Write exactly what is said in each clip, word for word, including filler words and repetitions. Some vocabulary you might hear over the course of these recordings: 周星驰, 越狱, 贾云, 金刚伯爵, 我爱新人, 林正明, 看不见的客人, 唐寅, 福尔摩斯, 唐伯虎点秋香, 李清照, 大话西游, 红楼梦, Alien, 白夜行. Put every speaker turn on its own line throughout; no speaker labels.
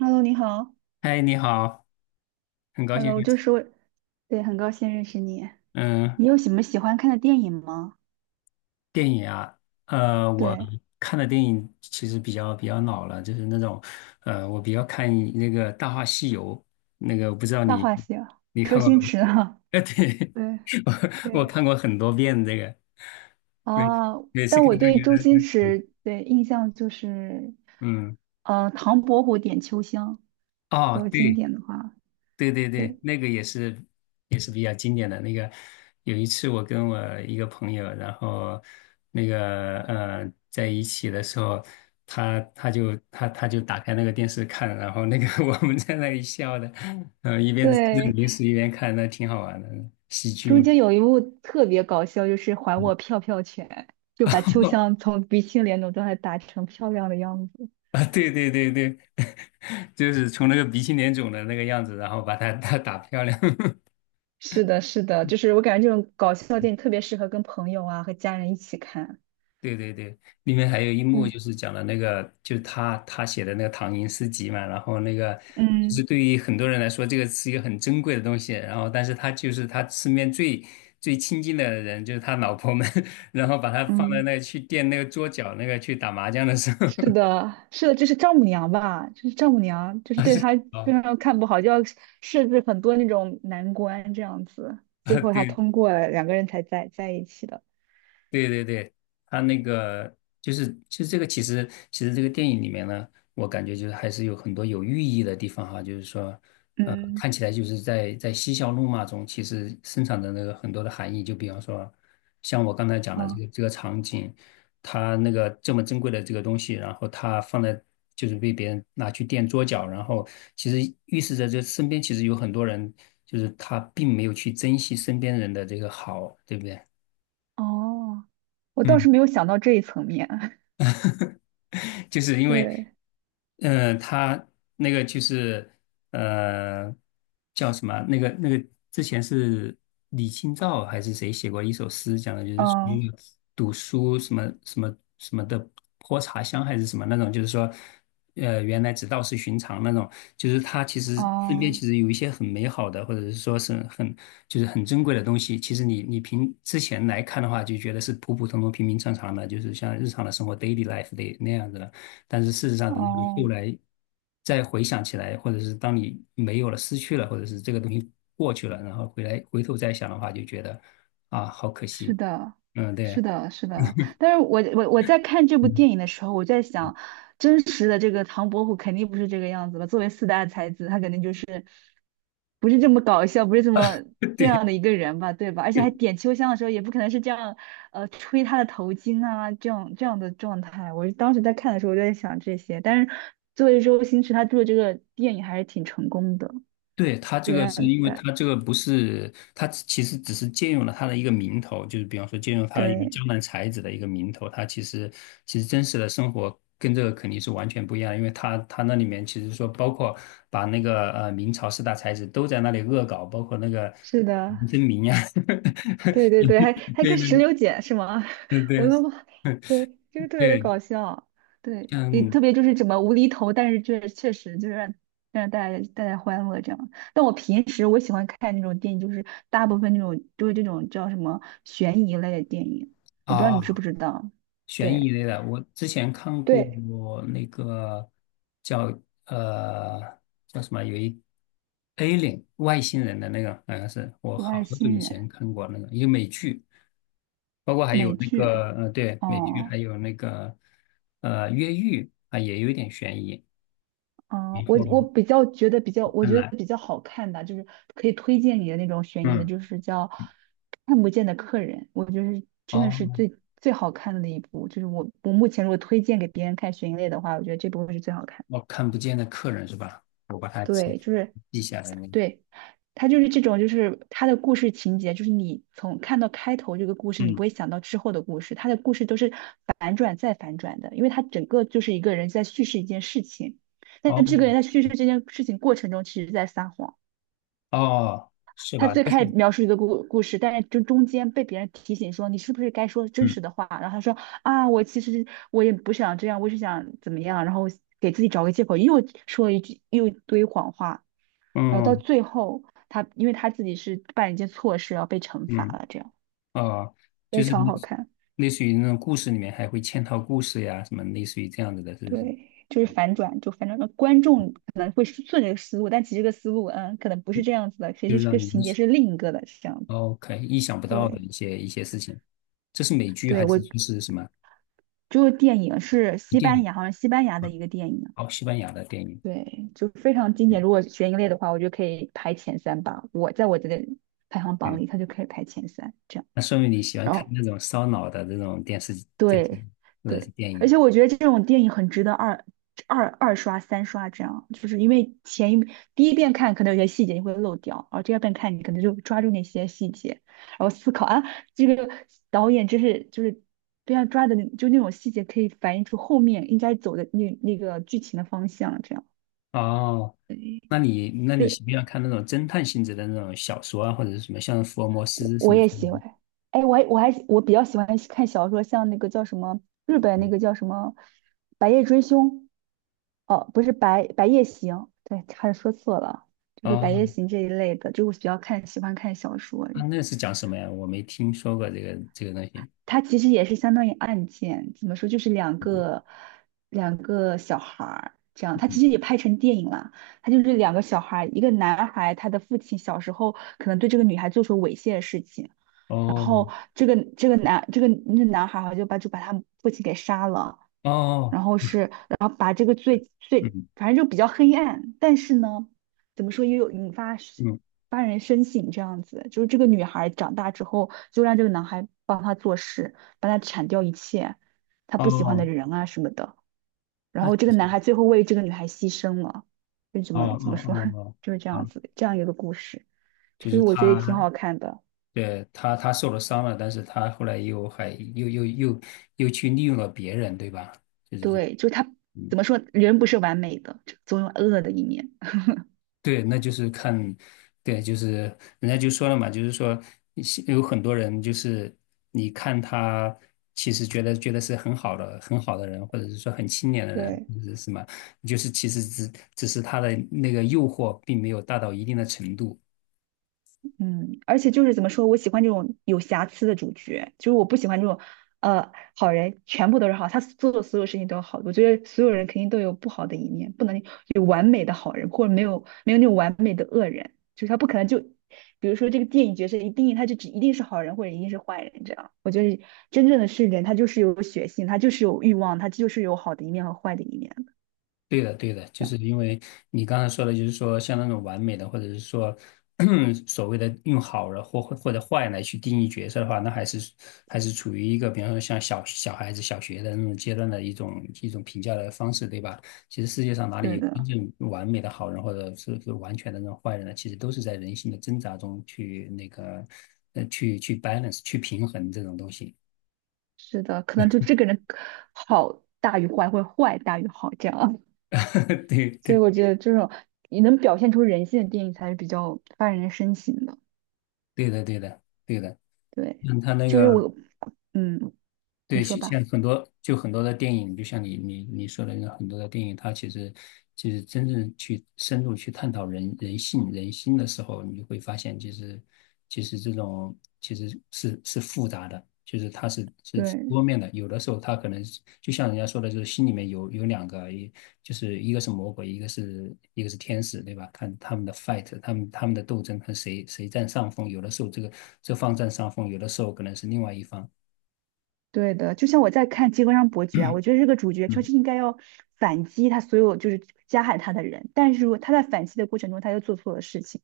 Hello，你好。
嗨，你好，很高兴
Hello，
认
就
识。
是我，对，很高兴认识你。
嗯，
你有什么喜欢看的电影吗？
电影啊，呃，我
对，
看的电影其实比较比较老了，就是那种，呃，我比较看那个《大话西游》，那个我不知道
《大
你
话西游》，
你
周
看过
星
吗？
驰啊。
呃，对，
对
我我
对，
看过很多遍这个，每
啊，
每次
但
看
我
都
对
觉
周
得，
星驰的印象就是，
嗯，
呃，《唐伯虎点秋香》，如
哦，
果经
对，
典的话，
对对对，
对
那个也是也是比较经典的。那个有一次我跟我一个朋友，然后那个呃在一起的时候，他他就他他就打开那个电视看，然后那个 我们在那里笑的，呃一边吃着
对，
零食一边看，那挺好玩的，喜剧
中
嘛。
间有一幕特别搞笑，就是还我票票拳，就把秋香 从鼻青脸肿状态打成漂亮的样子。
啊，对对对对，就是从那个鼻青脸肿的那个样子，然后把他他打漂亮。
是的，是的，就是我感觉这种搞笑电影特别适合跟朋友啊和家人一起看。
对对对，里面还有一幕
对，
就是讲的那个，就是他他写的那个唐寅诗集嘛，然后那个就是
嗯
对于很多人来说，这个是一个很珍贵的东西，然后但是他就是他身边最最亲近的人，就是他老婆们，然后把他放在
嗯，
那去垫那个桌角那个去打麻将的时候，
是的，是的，就是丈母娘吧，就是丈母娘，就是
他
对
是
她非
啊
常看不好，就要设置很多那种难关这样子，
啊，
最 后她
对
通过了，两个人才在在一起的。
对对对，他那个就是其实这个其实其实这个电影里面呢，我感觉就是还是有很多有寓意的地方哈，就是说，呃，
嗯，
看起来就是在在嬉笑怒骂中，其实生产的那个很多的含义，就比方说，像我刚才讲的这
啊，
个这个场景，他那个这么珍贵的这个东西，然后他放在就是被别人拿去垫桌脚，然后其实预示着这身边其实有很多人，就是他并没有去珍惜身边人的这个好，对不对？
哦，我倒
嗯
是没有想到这一层面。
就是因为，
对，
嗯、呃他那个就是呃，叫什么啊？那个那个之前是李清照还是谁写过一首诗，讲的就是属
嗯
于读书什么什么什么的泼茶香还是什么那种，就是说，呃，原来只道是寻常那种。就是他其实身边其
哦
实有一些很美好的，或者是说是很就是很珍贵的东西。其实你你凭之前来看的话，就觉得是普普通通、平平常常的，就是像日常的生活 daily life 的那样子的。但是事实上，
哦
等你后
哦，
来再回想起来，或者是当你没有了、失去了，或者是这个东西过去了，然后回来回头再想的话，就觉得啊，好可
是
惜。
的，
嗯，
是
对。
的，是的。但是我我我在看这部
嗯
电影的时候，我在想，真实的这个唐伯虎肯定不是这个样子吧？作为四大才子，他肯定就是不是这么搞笑，不是这么这样的一个人吧，对吧？而且还点秋香的时候，也不可能是这样，呃，吹他的头巾啊，这样这样的状态。我当时在看的时候，我就在想这些。但是作为周星驰，他做这个电影还是挺成功的，
对，它这
就
个
让
是因为
对
它这个不是，它其实只是借用了它的一个名头，就是比方说借用它一个
对，
江南才子的一个名头，它其实其实真实的生活跟这个肯定是完全不一样的因为它它那里面其实说包括把那个呃明朝四大才子都在那里恶搞，包括那个
是的。
林正明呀，
对对对，还还
对
跟石
对
榴姐是吗？
对
我
对
都，妈，对，就是特别
对，
搞笑，对，也
像
特别就是怎么无厘头，但是确确实就是让让大家带来欢乐这样。但我平时我喜欢看那种电影，就是大部分那种就是这种叫什么悬疑类的电影，我不知道你知
啊。
不知道？
悬疑
对
类的，我之前看过
对，
那个叫呃叫什么，有一 Alien 外星人的那个，好像是我
《我
好
爱
久
新
以
人》
前看过那个一个美剧，包括还有
美
那
剧，
个呃对美剧，还
哦。
有那个呃越狱啊，也有一点悬疑。
嗯，
没
我
错
我
哦，
比较觉得比较，我
看
觉
来
得比较好看的，就是可以推荐你的那种悬疑的，
嗯
就是叫《看不见的客人》，我觉得是真的是
哦，
最最好看的那一部。就是我我目前如果推荐给别人看悬疑类的话，我觉得这部会是最好看。
我看不见的客人是吧？我把它记
对，就是
记下来那个
对，他就是这种，就是他的故事情节，就是你从看到开头这个故事，你不
嗯
会想到之后的故事，他的故事都是反转再反转的，因为他整个就是一个人在叙事一件事情，但是
哦
这个人在叙事这件事情过程中，其实在撒谎。
哦是
他
吧？
最
就是
开始描述一个故故事，但是就中间被别人提醒说你是不是该说真
嗯
实的话，然后他说啊，我其实我也不想这样，我是想怎么样，然后给自己找个借口，又说一句又一堆谎话。然后到
嗯
最后他因为他自己是办了一件错事，然后被惩罚
嗯。
了，这样
哦，
非
就是
常
类
好
似
看。
类似于那种故事里面还会嵌套故事呀，什么类似于这样子的，是不是？
对，就是反转，就反转到观众可能会顺着这个思路，但其实这个思路嗯可能不是这样子的，其
就
实
是
这个
让你意
情节
想
是另一个的，是这样子。
OK 意想不到的
对，
一些一些事情。这是美剧
对
还
我
是就是什么
就是电影是西
电
班
影？
牙，好像西班牙的一个电影。
哦，西班牙的电影。
对，就非常经
嗯，
典。如果悬疑类的话，我觉得可以排前三吧。我在我这个排行榜
对，
里，它就可以排前三这样。
那说明你喜欢
然
看
后
那种烧脑的这种电视电视剧
对
或者是
对，
电
而
影。
且我觉得这种电影很值得二二二刷、三刷这样，就是因为前一第一遍看可能有些细节你会漏掉，然后第二遍看你可能就抓住那些细节，然后思考啊，这个导演真是就是对啊抓的那就那种细节可以反映出后面应该走的那那个剧情的方向，这样
哦，那你那你
就
喜不喜欢看那种侦探性质的那种小说啊，或者是什么像福尔摩斯什
我
么之
也
类
喜欢。
的？
哎，我还我还我比较喜欢看小说，像那个叫什么日本那个叫什么《白夜追凶》。哦，不是白白夜行，对，差点说错了，就是白夜
哦，
行这一类的，就是我比较看喜欢看小说，
啊，那是讲什么呀？我没听说过这个这个东西。
它其实也是相当于案件，怎么说，就是两个两个小孩儿这样，它其实也拍成电影了，它就是两个小孩儿，一个男孩，他的父亲小时候可能对这个女孩做出猥亵的事情，
哦
这个这个男这个那男孩好像就把就把他父亲给杀了。
哦，
然后是，然后把这个最最，
嗯
反正就比较黑暗，但是呢，怎么说也有引发是
嗯
发人深省这样子。就是这个女孩长大之后，就让这个男孩帮她做事，帮她铲掉一切她不喜欢的
哦，
人啊什么的。然
那
后
其
这个
实
男孩最后为这个女孩牺牲了，就怎
哦
么怎么
哦
说，
哦
就是这
哦，
样
哦，
子，这样一个故事，就
就
是
是
我觉得也
他，
挺好看的。
对他他受了伤了，但是他后来又还又又又又去利用了别人，对吧？
对，就是他怎么说，人不是完美的，总有恶的一面。
对，那就是看，对，就是人家就说了嘛，就是说是有很多人就是你看他其实觉得觉得是很好的很好的人，或者是说很清廉的人，
对。
或者是什么，就是其实只只是他的那个诱惑并没有大到一定的程度。
嗯，而且就是怎么说，我喜欢这种有瑕疵的主角，就是我不喜欢这种，呃，好人全部都是好，他做的所有事情都是好。我觉得所有人肯定都有不好的一面，不能有完美的好人，或者没有没有那种完美的恶人，就是他不可能就，比如说这个电影角色一定义他就只一定是好人或者一定是坏人这样。我觉得真正的是人，他就是有血性，他就是有欲望，他就是有好的一面和坏的一面。
对的，对的，就是因为你刚才说的，就是说像那种完美的，或者是说 所谓的用好人或或者坏来去定义角色的话，那还是还是处于一个，比方说像小小孩子小学的那种阶段的一种一种评价的方式，对吧？其实世界上哪里
对
有真
的，
正完美的好人，或者是是完全的那种坏人呢？其实都是在人性的挣扎中去那个呃去去 balance 去平衡这种东西。
是的，可能就这个人好大于坏，或者坏大于好这样。
对
所以
对
我觉得这种你能表现出人性的电影才是比较发人深省的。
对的对的对的。
对，
嗯，他那
就是
个，
我，嗯，你
对，
说
其
吧。
像很多就很多的电影，就像你你你说的那很多的电影，它其实其实真正去深入去探讨人人性人心的时候，你就会发现，其实其实这种其实是是复杂的，就是它是是
对，
多面的。有的时候它可能是就像人家说的，就是心里面有有两个，一就是一个是魔鬼，一个是一个是天使，对吧？看他们的 fight，他们他们的斗争，看谁谁占上风。有的时候这个这方占上风，有的时候可能是另外一方。
对的，就像我在看《金刚伯爵》啊，我觉得这个主 角就
嗯
是应该要反击他所有就是加害他的人，但是如果他在反击的过程中他又做错了事情，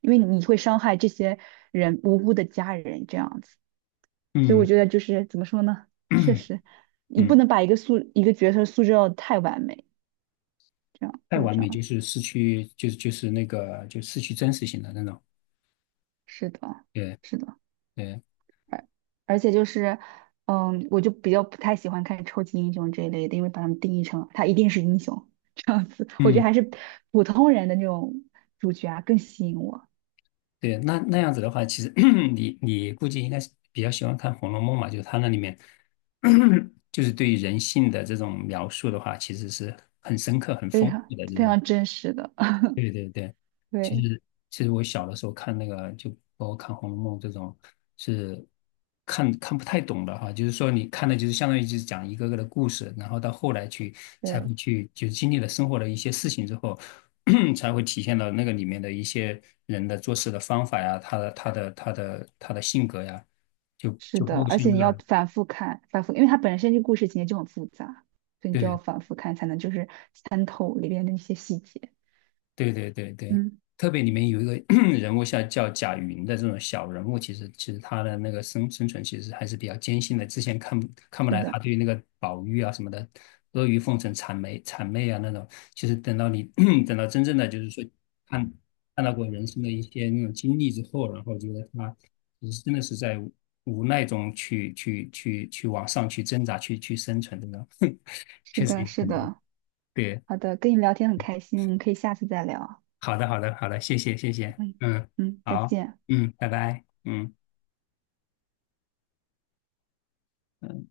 因为你会伤害这些人无辜的家人这样子，所以我
嗯
觉得就是怎么说呢，确 实你不
嗯，
能把一个素一个角色塑造得太完美，这样
太
就是
完
这
美就
样，
是失去，就是就是那个就失去真实性的那种。
是的。
对
是的。
对，
而而且就是，嗯，我就比较不太喜欢看超级英雄这一类的，因为把他们定义成他一定是英雄，我觉得
嗯
还是普通人的那种主角啊更吸引我，
对，那那样子的话，其实 你你估计应该是比较喜欢看《红楼梦》嘛，就是它那里面 就是对于人性的这种描述的话，其实是很深刻、很
非
丰
常
富的这
非
种。
常真实的，
对对对。其
对
实其实我小的时候看那个，就包括看《红楼梦》这种，是看看不太懂的哈。就是说，你看的就是相当于就是讲一个个的故事，然后到后来去才
对，
会去，就是经历了生活的一些事情之后，才会体现到那个里面的一些人的做事的方法呀，他的他的他的他的性格呀，就
是
就包
的，
括
而
像
且
这
你要
个
反复看，反复，因为它本身这故事情节就很复杂，所以你就要
对。
反复看才能就是参透里边的一些细节。
对对对对，
嗯，
特别里面有一个 人物像叫贾云的这种小人物，其实其实他的那个生生存其实还是比较艰辛的。之前看不看不
是
来他
的，
对那个宝玉啊什么的阿谀奉承、谄媚谄媚啊那种，其实等到你 等到真正的就是说看看到过人生的一些那种经历之后，然后觉得他其实真的是在无无奈中去去去去往上去挣扎、去去生存的呢，
是
确实
的，
有
是
很多
的，
对。
好的，跟你聊天很开心，我们可以下次再聊啊。
好的，好的，好的，谢谢，谢谢，
嗯
嗯，
嗯，再
好，
见。
嗯，拜拜，嗯。嗯。